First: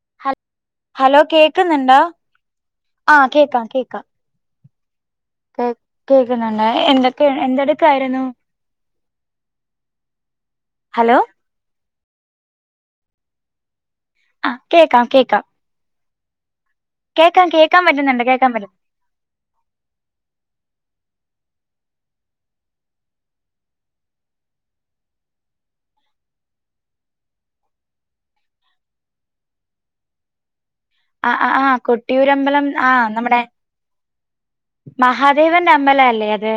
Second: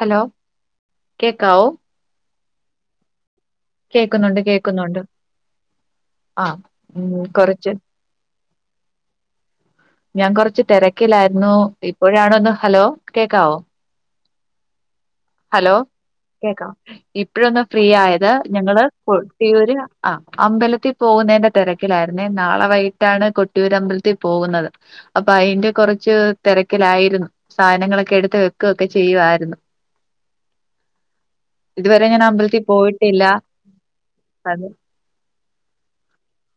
Hello hello കേക്കാവോ കേക്കുന്നുണ്ടോ ആഹ കേക്കാം കേക്കാം കേക്കുന്നുണ്ട് കേക്കുന്നുണ്ട് കേ ആ കേൾക്കുന്നുണ്ട് ഉം എന്തൊക്കെ കുറച്ച് എന്തടക്കായിരുന്നു ഞാൻ കൊറച്ച് ഹലോ തിരക്കിലായിരുന്നു ഇപ്പോഴാണോന്ന് ഹലോ കേക്കാവോ ആഹ് കേക്കാം കേക്കാം ഹലോ കേക്കാം കേക്കാം ഇപ്പോഴൊന്ന് കേക്കാൻ ഫ്രീ പറ്റുന്നുണ്ട് ആയത് കേക്കാൻ പറ്റും ഞങ്ങള് കൊട്ടിയൂര് ആ അമ്പലത്തിൽ പോകുന്നതിന്റെ തിരക്കിലായിരുന്നേ നാളെ വൈകിട്ടാണ് കൊട്ടിയൂരമ്പലത്തിൽ പോകുന്നത് അപ്പൊ അതിന്റെ കുറച്ച് കുറച്ച് തിരക്കിലായിരുന്നു സാധനങ്ങളൊക്കെ എടുത്ത് വെക്കുകൊക്കെ ചെയ്യുമായിരുന്നു ആ ആ ആഹ ഇതുവരെ ഞാൻ അമ്പലത്തിൽ കൊട്ടിയൂരമ്പലം ആഹ പോയിട്ടില്ല നമ്മുടെ അത് മഹ ദൈവന്റെ അമ്പലം അല്ലേ അത്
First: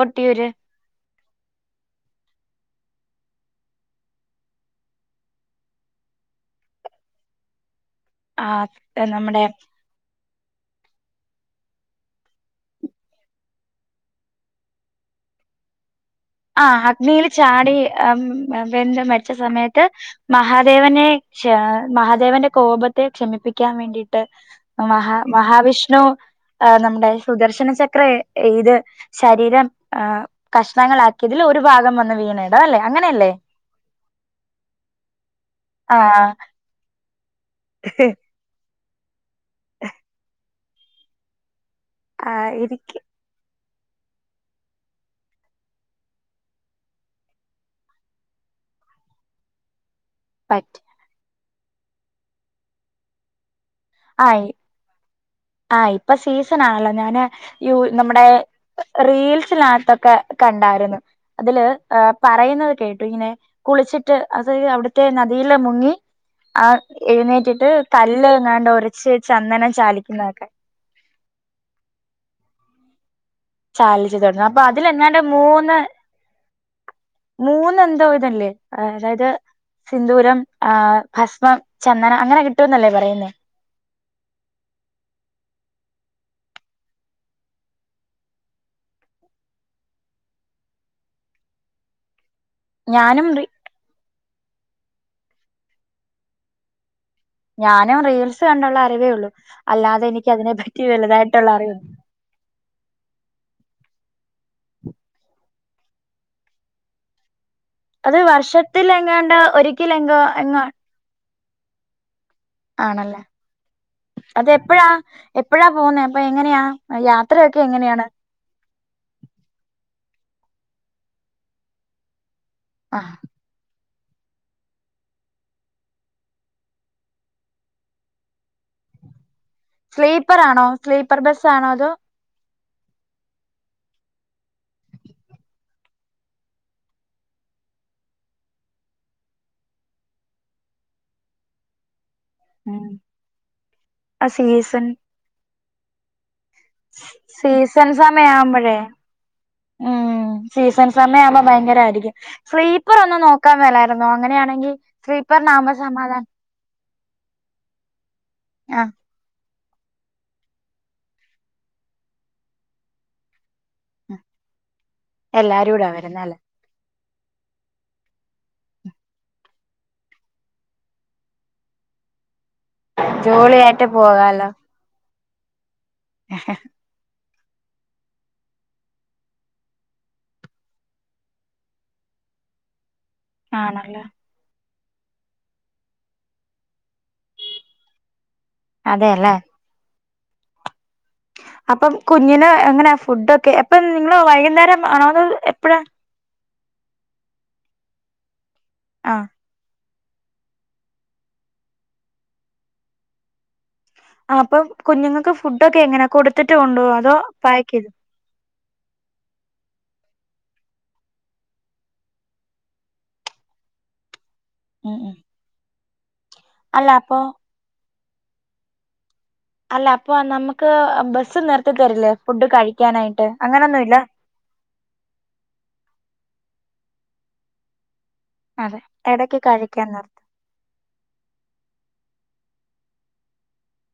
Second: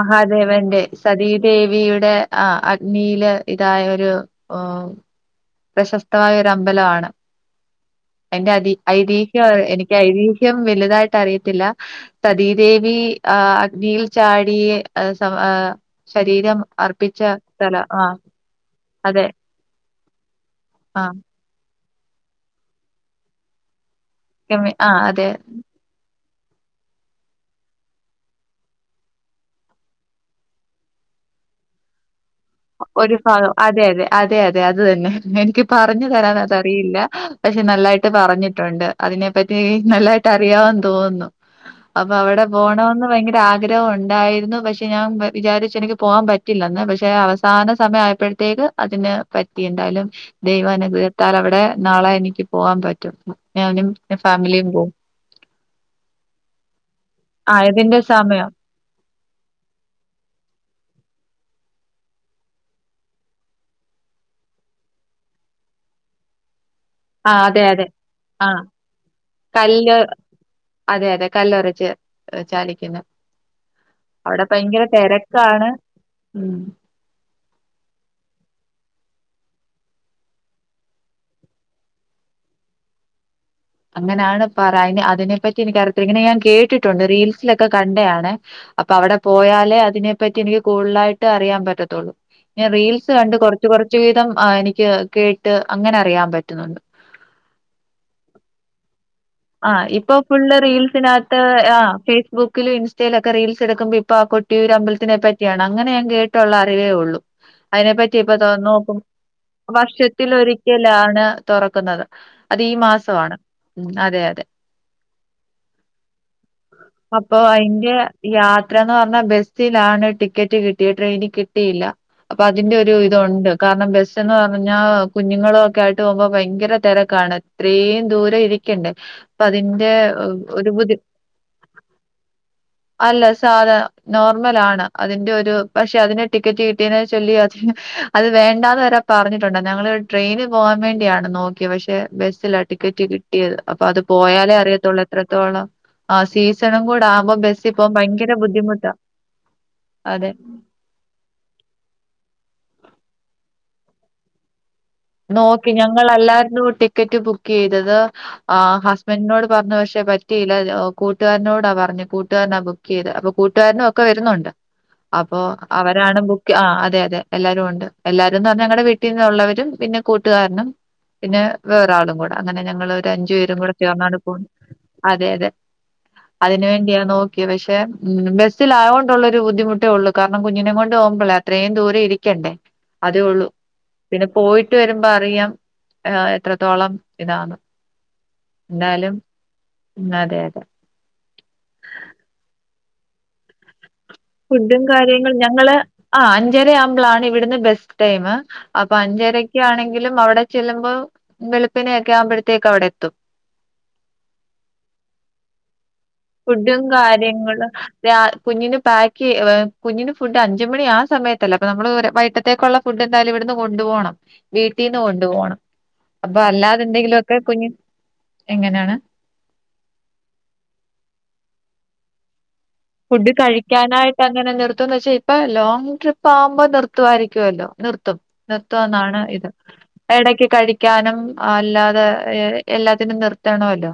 കൊട്ടിയൂര് സതീദേവിയുടെ ആ അഗ്നി വ ഇതായ ഒരു പ്രശസ്തമായ ഒരു അമ്പലമാണ് അതിന്റെ അതി ആഹ് നമ്മുടെ അഐതിീഹ്യം എനിക്ക് അഐതിീ്യം അയ്ദേഹയം വലുതായിട്ട് അറിയത്തില്ല സതീദേവി അഗ്നിയിൽ ചാടി സഹ ആഹ് അഗ്നിയിൽ ചാടി ആ ആഹ് വെന്ത് അതെ മരിച്ച സമയത്ത് മഹാദേവനെ ആഹ് മഹാദേവന്റെ കോപത്തെ ക്ഷമിപ്പിക്കാൻ വേണ്ടിയിട്ട് ക്ഷമി ആഹ് മഹാ അതെ മഹാവിഷ്ണു ആ് നമ്മുടെ സുദർശന ചക്ര ഇത് ശരീരം ആ് കഷണങ്ങളാക്കി ഇതില് ഒരു ഭാഗംവന്നു വീണരുന്നു ഒരു ഭാഗം അതെ അതെ അതെ അതെ അത് തന്നെ എനിക്ക് പറഞ്ഞു ആഹ് തരാൻ അതറിയില്ല പക്ഷെ നല്ലായിട്ട് പറഞ്ഞിട്ടുണ്ട് അതിനെ പറ്റി നല്ലായിട്ട് അറിയാവാൻ തോന്നുന്നു അപ്പൊ അവിടെ ആഹ് എനിക്ക് പോകണമന്ന് ഭയങ്കര ആഗ്രഹ ആഗ്രഹം ഉണ്ടായിരുന്നു പക്ഷെ ഞാൻ വിചരിച്ച് എനിക്ക് പോകാൻ പറ്റില്ലെന്ന് പക്ഷെ അവ സഥാന സമയം ആയപ്പോഴത്തേക്ക് അതിനെ പറ്റി എന്തായാലും പറ്റി ദൈവനുഗ്രഹത്താൽ അവിടെ ഇടെ നാളെ എനിക്ക് പോവാൻ പറ്റും ഞാനും ആഹ് ഫാമിലിയും പോകവും ആഹ് ഇപ്പൊ സീസൺ ആണല്ലോ ഞാന് ആ ഇതിന്റെ നമ്മുടെ സമയം റീൽ മനസിലകത്തൊക്കെ കണ്ടായിരുന്നു അതില് പറയുന്നത് കേട്ടു ഇങ്ങനെ കുളിച്ചിട്ട് അവിടുത്തെ നദിയില് മുങ്ങി ആ ആ അതെ എഴുന്നേറ്റിട്ട് അതെ. കല്ല് ആ എങ്ങാണ്ട് ഒരച്ച് ചന്ദനം കല്ല് ചാലിക്കുന്നത് അതെ അതെ കല്ലൊരച്ച് ചാലിക്കുന്നത് ചാലിച്ചു തൊടുന്ന അപ്പൊ അതിൽ എന്താണ്ട് തെരക്കാണ്. മൂന്ന് ഉം. മൂന്ന് എന്തോ ഇതല്ലേ അതായത് സിന്ദൂരം ആ ഭസ്മം ചന്ദനം അങ്ങനെ കിട്ടുന്നല്ലേ പറയുന്നേ അങ്ങനെയാണ് പറ അതിനെപ്പറ്റി എനിക്കറിയത്തില്ല ഇങ്ങനെ ഞാൻ കേട്ടിട്ടുണ്ട് റീൽസിലൊക്കെ കണ്ടയാണ് അപ്പൊ അവിടെ പോയാലേ അതിനെപ്പറ്റി എനിക്ക് കൂടുതലായിട്ട് അറിയാൻ പറ്റത്തൊള്ളൂ ഞാൻ റീൽസ് ഞാനും കണ്ട് റി കൊറച്ച് കൊറച്ച് [unintelligible] എനിക്ക് കേട്ട് അങ്ങനെ അറിയാൻ പറ്റുന്നൊണ്ട് ഞാനും റീൽസ് കണ്ടുള്ള അറിവേയുള്ളൂ ആ ഇപ്പൊ ഫുള്ള് റീൽസിനകത്ത് അറിവ് ആ് ഫേസ്ബുക്കിലും ഇൻസ്റ്റയിലൊക്കെ റീൽസ് എടുക്കുമ്പോ ഇപ്പോ ഇപ്പ ആ കൊട്ടിയൂര് അമ്പലത്തിനെ പറ്റിയാണ് അങ്ങനെ ഞാൻ കേട്ടുള്ള അറിവേ ഒള്ളു അതിനെപ്പറ്റി അത് ഇപ്പൊ തോന്നുന്നു ഇപ്പൊ വർഷത്തിലെങ്ങാണ്ട് ഒരിക്കലെങ്കോ വർഷത്തിൽ എങ്ങോ ഒരിക്കലാണ് തൊറക്കുന്നത് അത് ഈ മാസവാണ് അതെപ്പോഴാ എപ്പഴാ പോന്നേ അപ്പൊ എങ്ങനെയാ അപ്പൊ യാത്രയൊക്കെ അയിന്റെ എങ്ങനെയാണ് യാത്രാന്ന് പറഞ്ഞാ ബസ്സിലാണ് ടിക്കറ്റ് കിട്ടിട്ടേ ട്രെയിനിൽ കിട്ടിയില്ല അപ്പതിന്റെ ആ ഒരിത്തൊണ്ടു കാരണം ന്ന് പറഞ്ഞാ കുഞ്ഞുങ്ങളും ഒക്കെ ആയിട്ട് പോമ്പോ ഭയങ്കര തെരക്കാണ് ഇത്രയും ദൂരം ഇരിക്ക ഒക്കെയുണ്ട് അപ്പതിന്റെ സ്ലീപ്പർ ആണോ ഒരു ബുധി സ്ലീപ്പർ ബസ് ആണോ അതോ അല്ല സാധാ നോർമലാണ് അതിന്റെ ഒരു പക്ഷെ അതിന്റെ ടിക്കറ്റ് കിട്ടിയതിനെ ചൊല്ലി അത് വേണ്ടാന്ന് വരെ പറഞ്ഞിടട്ടൊണ്ട് ഞങ്ങള് ട്രെയിന് പോവാൻ വേണ്ടിയാണ് നോക്കിയേ പക്ഷെ ബസ്സിലാ ഉം. ടിക്കറ്റ് കിട്ടിയത് അപ്പൊ അത് ആ പോയാലേ സീസൺ അറിയത്തൊള്ളൂ എത്രത്തോളം ആ സീസൺ. സീസൺ സമയമാവുമ്പോഴേ. ബുദ്ധിമുട്ടാ. ഉം അതെ സീസൺ സമയമാകുമ്പോ ഭയങ്കരായിരിക്കും. [unintelligible] ഓരോന്ന് നോക്കാൻ മേലായിരുന്നോ, അങ്ങനെയാണെങ്കിൽ. നോക്കി ഞങ്ങളല്ലായിരിന്നു ടിക്കറ്റ് ബുക്ക് ചെയ്തത് ആഹ് ഹസ്ബൻഡിനോട്. പറഞ്ഞു പക്ഷെ പറ്റിയില്ല കൂട്ടുകാരനോടാ പറഞ്ഞേ കൂട്ടുകാരനാ ബുക്ക് ചെയ്തെ, അപ്പൊ കൂട്ടുകാരനും ഒക്കെ വരുന്നുണ്ട്. അപ്പൊ എല്ലാരും കൂടാ അവരാണ് വരുന്നല്ലേ ബുക്ക് ആഹ് അതെ അതെ. എല്ലാരും ഒണ്ട് എല്ലാരുന്ന് പറഞ്ഞാ ഞങ്ങടെ വീട്ടിന്നുള്ളവരും. പിന്നെ കൂട്ടുകാരനും പിന്നെ വേറൊരാളും കൂടെ. അങ്ങനെ ഞങ്ങളൊരു അഞ്ചു പേരും കൂടെ ജോളിയായിട്ട് ചേർന്നാണ് പോന്ന്, പോകാലോ അതെ അതെ. അതിന് വേണ്ടിയ നോക്ക ക്കി പക്ഷേ ഉം ബസ്സിലായോണ്ടുള്ള ഒരു ബുദ്ധിമുട്ടയുള്ളൂ, കാരണം കുഞ്ഞിനെ കൊണ്ട് പോകുമ്പോള് അത്രയും ദൂരെ ഇരിക്കേ ണ്ടേ അതേയുള്ളൂ, ആണല്ലേ പിന്നെ പോയിട്ട് വരുമ്പോ അറിയാം എത്രത്തോളം. ഇതാണ് എന്തായാലും അതെല്ലേ ഉം അതെ അതെ. അപ്പം കുഞ്ഞിന് എങ്ങനെയാ ഫുഡൊക്കെ എപ്പ ഉം. നിങ്ങള് ഫുഡും വൈകുന്നേരം ആണോ അതോ കാര്യങ്ങളും ഞങ്ങള് എപ്പഴാ. ആ അഞ്ചര ആവുമ്പോൾ ആണ്, ഇവിടുന്ന് ബസ് ടൈമ് അപ്പൊ ആഹ് അഞ്ചരക്കാണെങ്കില്. എങ്കിലും അവിടെ ചെല്ലുമ്പോ വെളുപ്പിനെയൊക്കെ ആവുമ്പോഴത്തേക്ക് അവിടെ എത്തും. അപ്പൊ കുഞ്ഞുങ്ങൾക്ക് ഫുഡ് ഒക്കെ എങ്ങനെയാ. ഫുഡും കാര്യങ്ങളും രാ കുഞ്ഞിന് പായ്ക്ക് കുഞ്ഞിന് ഫു ഫുഡ് അഞ്ചുമണി ആ സമയത്തല്ലേ ഫുഡ്‌ അഞ്ചുമണി ആ സമയത്ത് അല്ല അപ്പൊ നമ്മള് ഒരു വൈകിട്ടത്തെക്കുള്ള ഫുഡ് എന്തായാലും ഇവിടുന്ന് കൊണ്ടുപോണം. ഉം വീട്ടീന്ന് ഉം കൊണ്ടു പോണം. അപ്പൊ അല്ല അല്ലാതെന്തെങ്കിലും അപ്പൊ ഒക്കെ കുഞ്ഞിന് എങ്ങനെയാണ്. അല്ല അപ്പൊ നമുക്ക് ബസ്സ് നിർത്തി തരില്ലേ ഫുഡ് കഴി ഫുഡ് കഴിക്കാനായിട്ട് അങ്ങനെ നിർത്തുന്ന് വെച്ചാ ഇപ്പ ലോങ് ട്രിപ്പാമ്പോ നിർ നിർത്തുവായിരിക്കുവല്ലോ. നിർത്തും അതെ നിർത്തുന്നാണ് എടക്ക് ഇത് കഴിക്കാൻ നിർത്തും ഇടയ്ക്ക് കഴിക്കാനും അല്ലാതെ. എല്ലാത്തിനും നിർത്തണോലോ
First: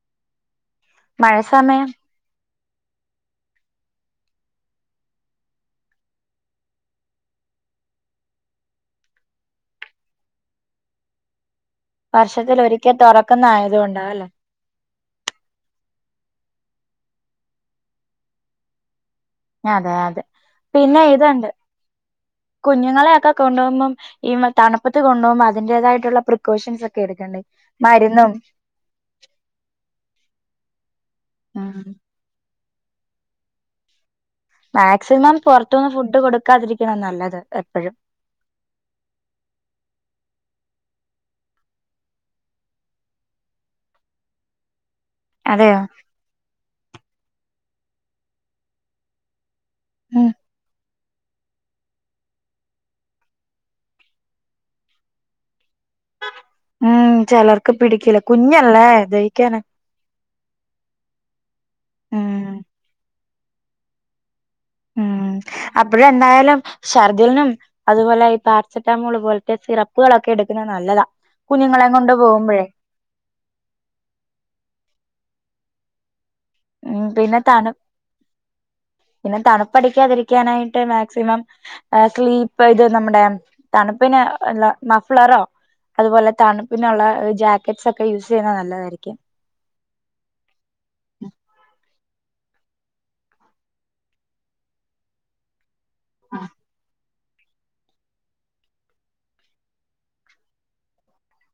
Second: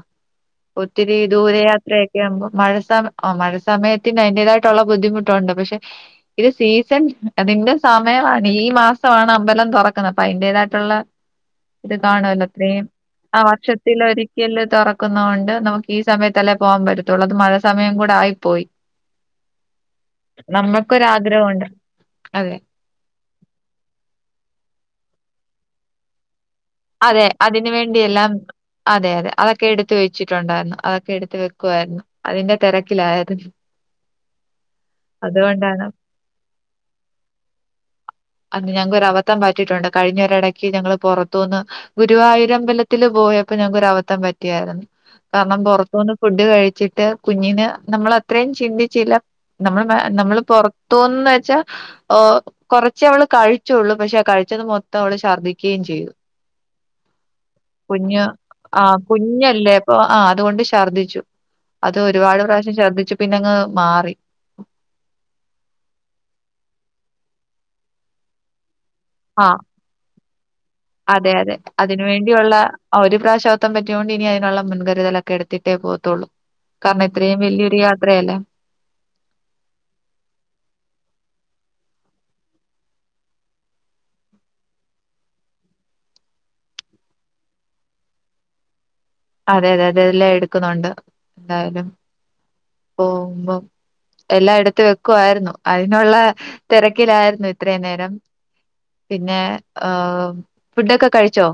ഒത്തിരി മഴ സമയം ദൂരയാത്രയൊക്കെ ആകുമ്പോ. മഴ സമ ഓ മഴ സമ സമയത്തിന് അതിന്റേതായിട്ടുള്ള ബുദ്ധിമുട്ടുണ്ട് പക്ഷെ ഇത് സീസൺ അതിന്റെ സമയമാണ് ഈ ഈ മാസമാണ് അമ്പലം തുറക്കുന്നത് അപ്പൊ അതിന്റേതായിട്ടുള്ള ഇത് കാണുവല്ലോ വർഷത്തിൽ അത്രയും ഒരിക്കൽ ആ തുറക്കുന്ന വർഷത്തിൽ ആയതുകൊണ്ടാ അല്ലേ ഒരിക്കലെ തോറ ക്കുന്ന കൊണ്ട് നമുക്ക് ഈ സമയത്തല്ലേ പോകാൻ പറ്റത്തുള്ളൂ അത് മഴ സമയം കൂടെ ആയി പോയി അതെ അതെ പിന്നെ ഇതുണ്ട് അതെ കുഞ്ഞുങ്ങളെയൊക്കെ കൊണ്ടുപോകുമ്പം ഈ തണുപ്പത്ത് കൊണ്ടപോകുമ്പോ അന്റേതായിട്ടുള്ള പ്രെ അതെ അതിനു വേണ്ടിയെല്ലാം അതെ അതെ അതൊക്കെ എടുത്ത് വെച്ചിട്ടുണ്ടായിരുന്നു അതൊക്കെ എടുത്ത് വെക്കുവായിരുന്നു അതിന്റെ തിരക്കിലായിരുന്നു മാക്സിമം അതുകൊണ്ടാണ് പുറത്തൊന്നു ഫുഡ് കൊടുക്കാതിരിക്കണം നല്ലത് എപ്പഴും അത് ഞങ്ങക്ക് ഒരു അബദ്ധം പറ്റിയിട്ടുണ്ട് കഴിഞ്ഞോരിടക്ക് ഇടക് പുറത്തുന്ന് ഗുരുവായൂരമ്പലത്തിൽ പോയപ്പോ ഞങ്ങൾക് ഒരു അബദ്ധം പറ്റിയായിരുന്നു കാരണം അതെയോ പൊറത്തുനിന്ന് ഫുഡ് കഴിച്ചിട്ട് കുഞ്ഞിന് നമ്മള് അത്രയും ചിന്തിച്ചില്ല നമ്മൾ മേ ഉം നമ്മള് പൊറ തോന്നുന്നേ വേച്ചാൽ ഓ കുറച് അവള് കഴിച്ചുള്ളൂ പക്ഷെ ആ കഴിച്ചത് മൊത്തം അവള് ശർദ്ദിക്കുകയും ചെയ്തു ഉം ചിലർക്ക് [unintelligible] പിടിക്കില്ല കുഞ്ഞു ആ കുഞ്ഞല്ലേ ദഹിക്കാന കുഞ്ഞല്ലേ അപ്പൊ ആ അതുകൊണ്ട് ഛർദ്ദിച്ചു അത് ഉം ഒരുപാട് പ്രാവശ്യം ശർദ്ദിച്ച് പിന്നെ അങ്ങ് മാറി ഉം അപ്പോഴ എന്തായാലും ശർദിലിനും അതുപോലെ പാരസെറ്റമോൾ പോലത്തെ ആഹ്. സിറപ്പുകളൊക്കെ എടുക്കുന്നെ നല്ലതാ അതെ, അതെ. കുഞ്ഞുങ്ങളെ കൊണ്ട് പോകുമ്പോഴേ പറ്റിയൊണ്ട് ഇനി അതിനുള്ള മുൻകരുതലൊക്കെ എടുത്തിട്ടേ പോകത്തോള്ളൂ കാരണം ഉം ഇത്രയും പിന്നെ തണു വലിയൊരു യാത്രയല്ലേ പിന്നെ തണുപ്പടിക്കാതിരിക്കാനായിട്ട് മാക്സിമം അഹ് സ്ലീപ്പ് ഇത് നമ്മുടെ തണുപ്പിനൊള്ള മഫ്ലറോ അതുപോലെ തണുപ്പിനുള്ള ജാക്കറ്റ്സ് ഒക്കെ യൂസ് ചെയ്യുന്ന നല്ലതായിരിക്കും അതെ അതെ അതെല്ലാം എടുക്കുന്നുണ്ട് എന്തായാലും പോകുമ്പം എല്ലായെടുത്തു വെക്കുവായിരുന്നു അതിനുള്ള തിരക്ക് കിലായിരുന്നു ഇത്രേം നേരം പിന്നെ അഹ് ഫുഡൊക്കെ കഴിച്ചോ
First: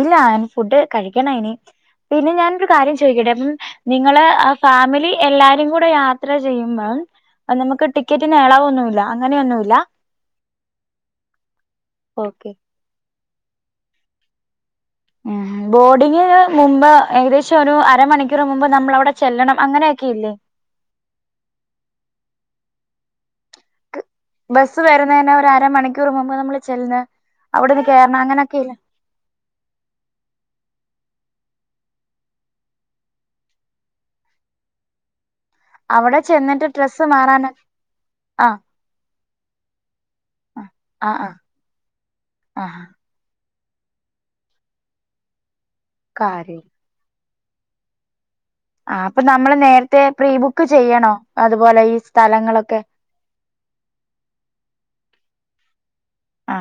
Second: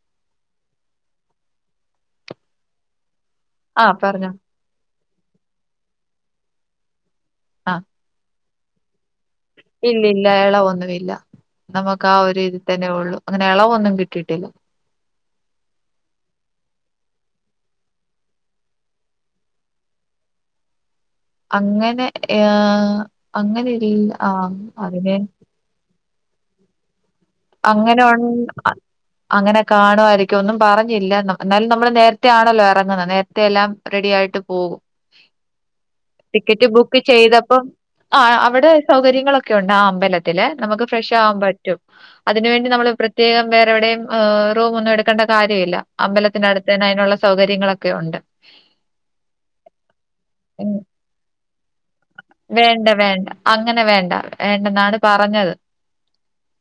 ഇല്ല നി ഫുഡ് കഴിക്കണം ഇനി പിന്നെ ഞാനൊരു കാര്യം ചോദിക്കട്ടെ ആഹ് നിങ്ങള് പറഞ്ഞോ. ഫാമിലി എല്ലാരും കൂടെ യാത്ര ചെയ്യുമ്പം നിങ്ങക്ക് ടിക്കറ്റ് എളാവോന്നുവില്ല അന്ന് ഇല്ല ഇല്ല ഇളവൊന്നും ഇല്ല നമക്ക് ആഹ് ഒരു ഓക്കെ ഇതിൽ തനേ ഉള്ളു അങ്ങനെ ഇളവൊന്നും കിട്ടിട്ടില്ല ബോർഡിങ്ന് മുമ്പ് ഏകദേശം ഒരു അരമണിക്കൂർ മുമ്പ് നമ്മൾ അവിടെ ചെല്ലണം അങ്ങനെയൊക്കെ ഇല്ലേ അങ്ങനെ ഏഹ് അങ്ങനെയില്ല ബസ്സ് വരുന്നെൻ ഒരു അരമണിക്കൂർ മുമ്പ് നമ്മൾ ചെല്ല് അങ്ങനോണ് അ അങ്ങനെ കാണുവായിരിക്കും ഒന്നും പറഞ്ഞില്ല ന എന്നാലും നമ്മള് നേരത്തെ ആണല്ലോ ഇറങ്ങുന്നത് നേരത്തെ എല്ലാം റെഡി ആയിട്ട് പോകും അവിടെ ടിക്കറ്റ് ചെന്നിട്ട് ബുക്ക് ഡ്രസ്സ് മാറാന ചെയ്തപ്പം ആഹ് ആ അവിടെ സൗകര്യങ്ങളൊക്കെ കെയൊണ്ട് ആ അമ്പലത്തില് ആ നമുക്ക് ഫ്രഷ് ആ ആവാൻ പറ്റും അതിനു ആ ആ വേണ്ടി നമ്മൾ പ്രത്യേക പ്രേത്യേകം വേറെ എവിടെയു ഏ റൂം ഒന്നും എടുക്കേണ്ട കാര്യമില്ല അമ്പലത്തിന്റെ കാര്യ അടുത്ത അതിനുള്ള സൗകര്യങ്ങളൊക്കെ ഉണ്ട് ആ അപ്പൊ നമ്മള് നേരത്തെ പ്രീബുക്ക് ഉം ചെയ്യണോ അതുപോലെ ഈ സ്ഥലങ്ങളൊക്കെ വേണ്ട വേണ്ട അങ്ങനെ വേണ്ട വേണ്ടെന്നാണ് പറഞ്ഞത് ആ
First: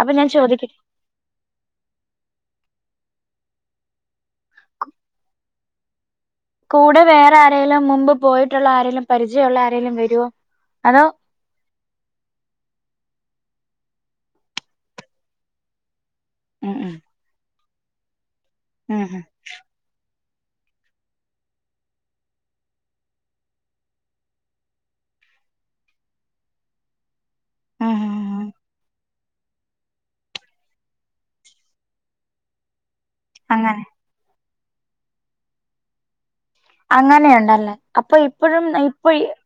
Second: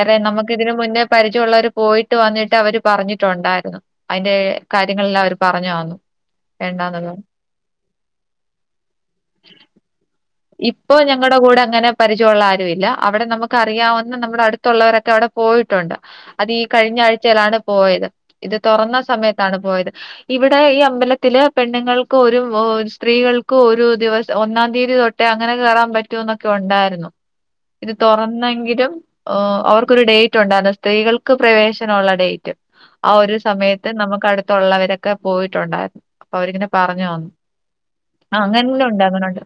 അപ്പൊ ഞാൻ നമുക്ക് ഇതിന് ചോദിക്കട്ടെ മുന്നേ പരിചയമുള്ളവർ പോയിട്ട് വന്നിട്ട് അവര് പറഞ്ഞിട്ടുണ്ടായിരുന്നു അതിന്റെ കാര്യങ്ങളെല്ലാം അവര് പറഞ്ഞു തന്നു വേണ്ടാന്ന് കൂടെ പറഞ്ഞു. വേറെ ആരേങ്കിലും മുമ്പ് പോയിട്ടുള്ള ആരെലും പരിചയുള്ള ആരെേലും വരുവോ ഇപ്പൊ അതോ ഞങ്ങടെ കൂടെ അങ്ങനെ പരിചയമുള്ള ആരുവില്ല അവിടെ നമുക്ക് അറിയാവുന്ന നമ്മുടെ അടുത്തുള്ളവരൊക്കെ അവിടെ പോയിട്ടുണ്ട് അത് ഈ ഉം ഉം കഴിഞ്ഞ ആഴ്ചയിലാണ് പോയത് ഇത് തോറന്നാ ഉം ഉം സമയത്താണ് പോയത് ഇവിടെ ഈ അമ്പലത്തില് പെണ്ണുങ്ങൾക്ക് ഒരു സ്ത്രീകൾക്കും ഒരു ദിവസം ഒന്നാം തീയതി തൊട്ട് ത്ത് അങ്ങനെ കേറാൻ പറ്റൂന്നൊക്കെ ഒണ്ടായിരുന്നു ഇത് ഉം ഉം തുറന്നെങ്കിലും. ഓ അവർക്കൊരു ഡേറ്റ് ഉണ്ടായിരുന്നു, സ്ത്രീകൾക്ക് പ്രവേശനമുള്ള ഡേറ്റ്. ആ ഒരു അങ്ങനെ സമയത്ത് നമുക്ക് അടുത്തുള്ളവരൊക്കെ പോയിട്ടുണ്ടായിരുന്നു. അവരിങ്ങനെ പറഞ്ഞു തന്നു. അങ്ങനെയുണ്ടല്ലേ അപ്പൊ ആ ഇപ്പഴും അങ്ങനെല്ലാം ഉണ്ട് ഇപ്പൊ ഈ. അങ്ങനുണ്ട്.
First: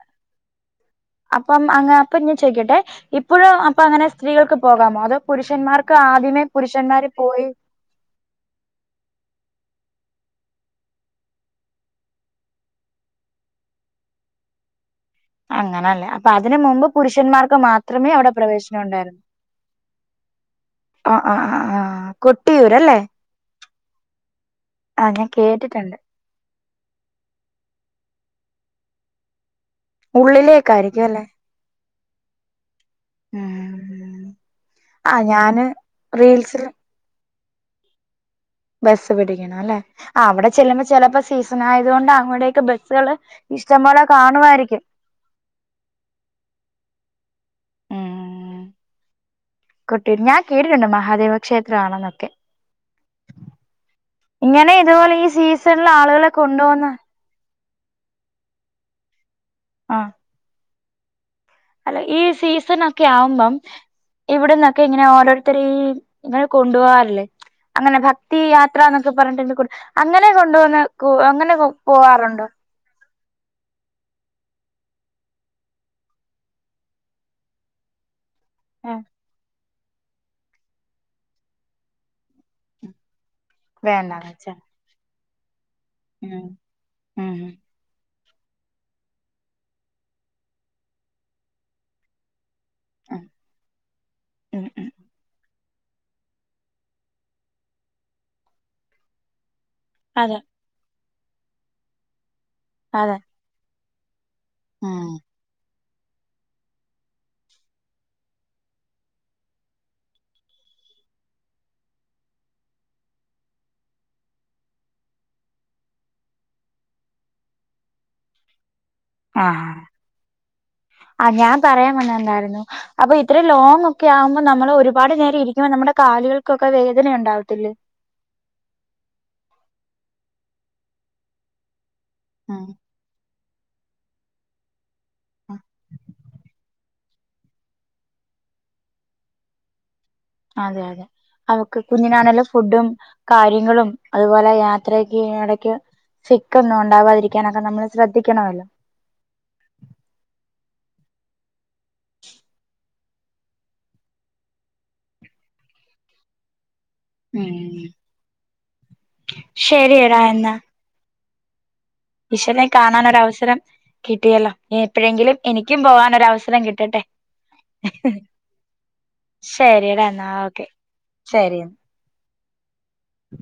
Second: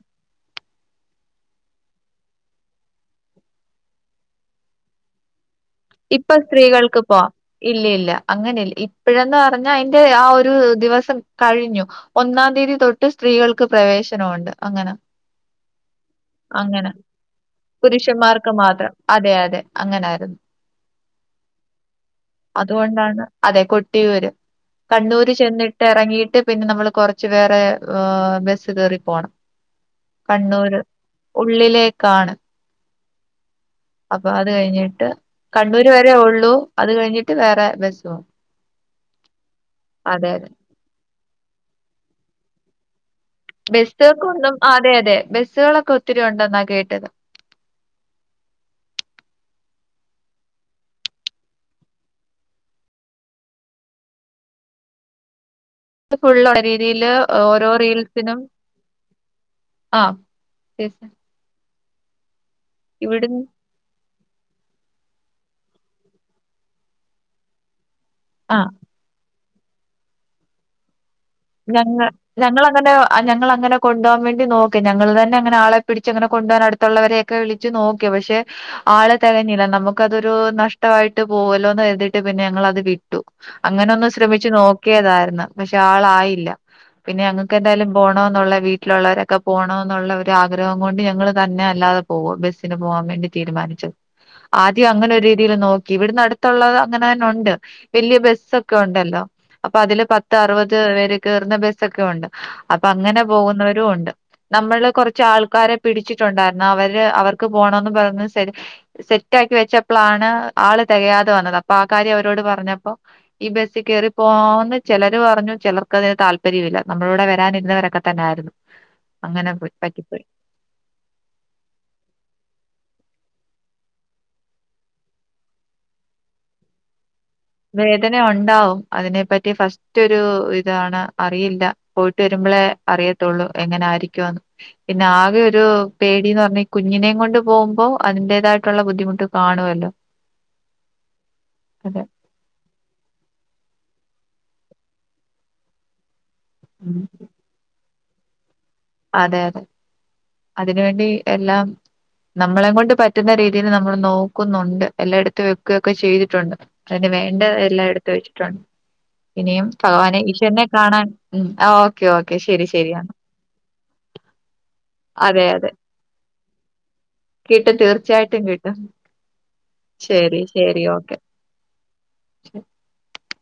അപ്പം അങ്ങ് അപ്പൊ ഞാൻ ചോദിക്കട്ടെ ഇപ്പോഴും അപ്പൊ അങ്ങനെ സ്ത്രീകൾക്ക് പോകാമോ അതോ പുരുഷ ഇപ്പൊ സ്ത്രീകൾക്ക് പോവാം, ഇല്ലില്ല അങ്ങനെയില്ല ഇപ്പോഴെന്ന പറഞ്ഞാൽ. ട്ട് ആ ഒരു ദിവസം കഴിഞ്ഞൂ, ഒന്നാം തീയതി തൊട്ട് സ്ത്രീകൾക്ക് പ്രവേശനമുണ്ട് അങ്ങനെ. അങ്ങനല്ലേ അപ്പൊ അതിന് മുമ്പ് അങ്ങനെ പുരുഷന്മാർക്ക് മാത്രമേ അവിടെ പുരുഷന്മാർക്ക് പ്രവേശനം മാത്രം അതെ അതെ അങ്ങനെ. രുന്നു ആഹ് ആഹ് ആഹ് ആഹ് അതുകൊണ്ടാണ് അതെ കൊട്ടിയൂര്. ആ ഞാൻ കണ്ണൂര് ചെന്നിട്ട് കേട്ടിട്ടുണ്ട് ഇറങ്ങിയിട്ട് പിന്നെ നമ്മള് കൊറച്ച് വേറെ ഏർ. ആ ബസ് കയറി പോണം, കണ്ണൂര് ഉള്ളിലേക്കായിരിക്കും അല്ലെ ഉള്ളിലേക്കാണ്. ഉം അപ്പൊ അത് കഴിഞ്ഞിട്ട് ആ ഞാന് കണ്ണൂര് വരെ ഒള്ളൂ, റീൽസിൽ അത് കഴിഞ്ഞിട്ട് വേറെ ബസ്. ബസ്സ് പിടിക്കണം അല്ലെ, അതെ അവിടെ ചെല്ലുമ്പോ ചിലപ്പോ സീസൺ ആയതുകൊണ്ട് അങ്ങടൊക്കെ ബസ്സുകള്. ഇഷ്ടംപോലെ ബസ്സുകൾക്കൊന്നും കാണുമായിരിക്കും അതെ അതെ ബസ്സുകളൊക്കെ ഒത്തിരി ഒണ്ടെന്നാ കേട്ടത്. കൊട്ടിയൂര് ഞാൻ കേട്ടിട്ടുണ്ട്, മഹാദേവ ക്ഷേത്രമാണെന്നൊക്കെ. ഇങ്ങനെ ഇതുപോലെ ഈ സീസൺ. ആഹ് ഫുള്ളും അവിടെ രീതിയില് ഓരോ. റീൽസിനും ആ ആഹ്. അല്ല ഈ സീസൺ ഒക്കെ ആവുമ്പം ഇവിടന്നൊക്കെ ഇങ്ങനെ ഓരോരുത്തര് ഇങ്ങനെ കൊണ്ടു പോവാറില്ലേ അങ്ങനെ ഭക്തി ആ യാത്ര എന്നൊക്കെ പറഞ്ഞിട്ടുണ്ട് അങ്ങനെ കൊണ്ടുവന്ന് കൂ അങ്ങനെ കെ പോവാറുണ്ടോ ആ ഞങ്ങളങ്ങനെ കൊണ്ടോവാൻ വേണ്ടി നോക്കി. ഞങ്ങള് തന്നെ അങ്ങനെ ആളെ പിടിച്ച് അടുത്തുള്ളവരെയാക്കെ വിളിച്ച് നോക്കി പക്ഷെ ഉം ആളെ തികഞ്ഞില്ലാ നമുക്കതൊരു നഷ്ടമായിട്ട് പോവൊല്ലോന്ന് കരുതീട്ട് പിന്നെ ഞങ്ങളത് വിട്ടു അങ്ങനൊന്ന് വേണ്ട വെച്ച ശ്രമിച്ചു നോക്കിയതായിരുന്നു പക്ഷെ ഉം ആളായില്ല പിന്നെ ഉം ഞങ്ങക്ക് എന്തായാലും പോ ണോന്നുള്ള വീട്ടിലുള്ളവരൊക്കെ പോണോന്നുള്ള ഒരു ആഗ്രഹം കൊണ്ട് ഞങ്ങള് തന്നെ അല്ലാതെ പോകും ബസി ന് പോവാൻ ഉം വേണ്ടി തീരുമാനിച്ചു. ഉം ആദ്യം ഉം അങ്ങനെ ഒരു രീതിയില് നോ ക്കി. ഇവിടുന്ന് അടുത്തുള്ളത് അങ്ങനെ തന്നെ ഒണ്ട് വലിയ ബസ്സൊക്കെ ഉണ്ടല്ലോ അപ്പൊ അതില് പത്ത് അതെ അറുപത് പേര് കേറുന്ന ബസ്സൊക്കെ ഉണ്ട് അപ്പൊ അതെ അങ്ങനെ പോകുന്നവരും ഉൻ നമ്മള് ഉം കുറച്ച് ആൾക്കാരെ പിടിച്ചിട്ടുണ്ടായിരുന്നു. അവര് അവർക്ക് പോണോന്ന് പറഞ്ഞ് സെറ്റ് സെറ്റാക്കി വെച്ചപ്പളാണ് ആള് തികയാതെ വന്നത് അപ്പൊ ആ കാര്യം അവരോട് പറഞ്ഞപ്പോ ഈ ബസ്സി കയറി പോവാന്ന് ചെലര് പറഞ്ഞു ചിലർ ക്കതിന് താല്പര്യവില്ലാ. നമ്മളൂടെ വരാനിരുന്നവരൊക്കെ തന്നായിരുന്നു ആ ആ ഞാൻ പറയാൻ വന്നത് എന്തായിരുന്നൂ അപ്പൊ ഇത്ര ലോങ് ഒക്കെ ആകുമ്പോ നമ്മള് ഒരുപാട് നേരം ഇരിക്കുമ്പോ നമ്മുടെ കാലുകൾക്കൊക്കെ വേദന ഇണ്ടാവു വേദന ഒണ്ടാവും അതിനെപ്പറ്റി ഫസ്റ്റ് ഒരു ഇതാണ് അറിയില്ലാ പോയിട്ട് ഉം വരുമ്പളേ ആ അറിയത്തുള്ളൂ എങ്ങനെ ആയിരിക്കുമെന്ന് പിന്നെ ആകെ ഒരു പേടീന്ന് പറഞ്ഞാ ഈ കു ഞ്ഞിനേയും കൊണ്ട് പോകുമ്പോ അതിന്റേതായിട്ടുള്ള ബുദ്ധിമുട്ട് കാണുവല്ലോ അതെ അതെ അവക്ക് അതെ. കുഞ്ഞിനാണേലും ഫുഡും കാര്യങ്ങളും അതുപോലെ യാത്രയ്ക്ക് ഇങ്ങനെ ഇടക്ക് സിക്ക് ഒന്നും ഉം. ഒണ്ടാവാതിരിക്കാനൊക്കെ നമ്മള് ശ്രദ്ധിക്കണവല്ലോ അതെ അതെ അതിനുവേണ്ടി എല്ലാം നമ്മളെ കൊണ്ട് പറ്റുന്ന രീതിയില് നമ്മള് നോക്കുന്നുണ്ട് എല്ലാം എടുത്തും വെക്കുകയൊക്കെ ചെയ്തിട്ടുണ്ട് അതിന് വേണ്ട എല്ലാം ഉം എടുത്ത് വെച്ചിട്ടുണ്ട് ഇനിയും ഭഗവാനെ ശരിയടാ എന്നാ ഈശ്വരനെ കാണാൻ ഉം ആ ഓ ഈശ്വരനെ കാണാനൊരവസരം കിട്ടിയല്ലോ ഇനിഎപ്പഴെങ്കിലും അതെ അതെ. എനിക്കും പോവാനൊരവസരം കിട്ടട്ടെ കിട്ടും തീർച്ചയായിട്ടും കിട്ടും. ശരിടാ എന്നാ ശരി ഓക്കെ ശരി ശരി എന്ന [unintelligible] ഉ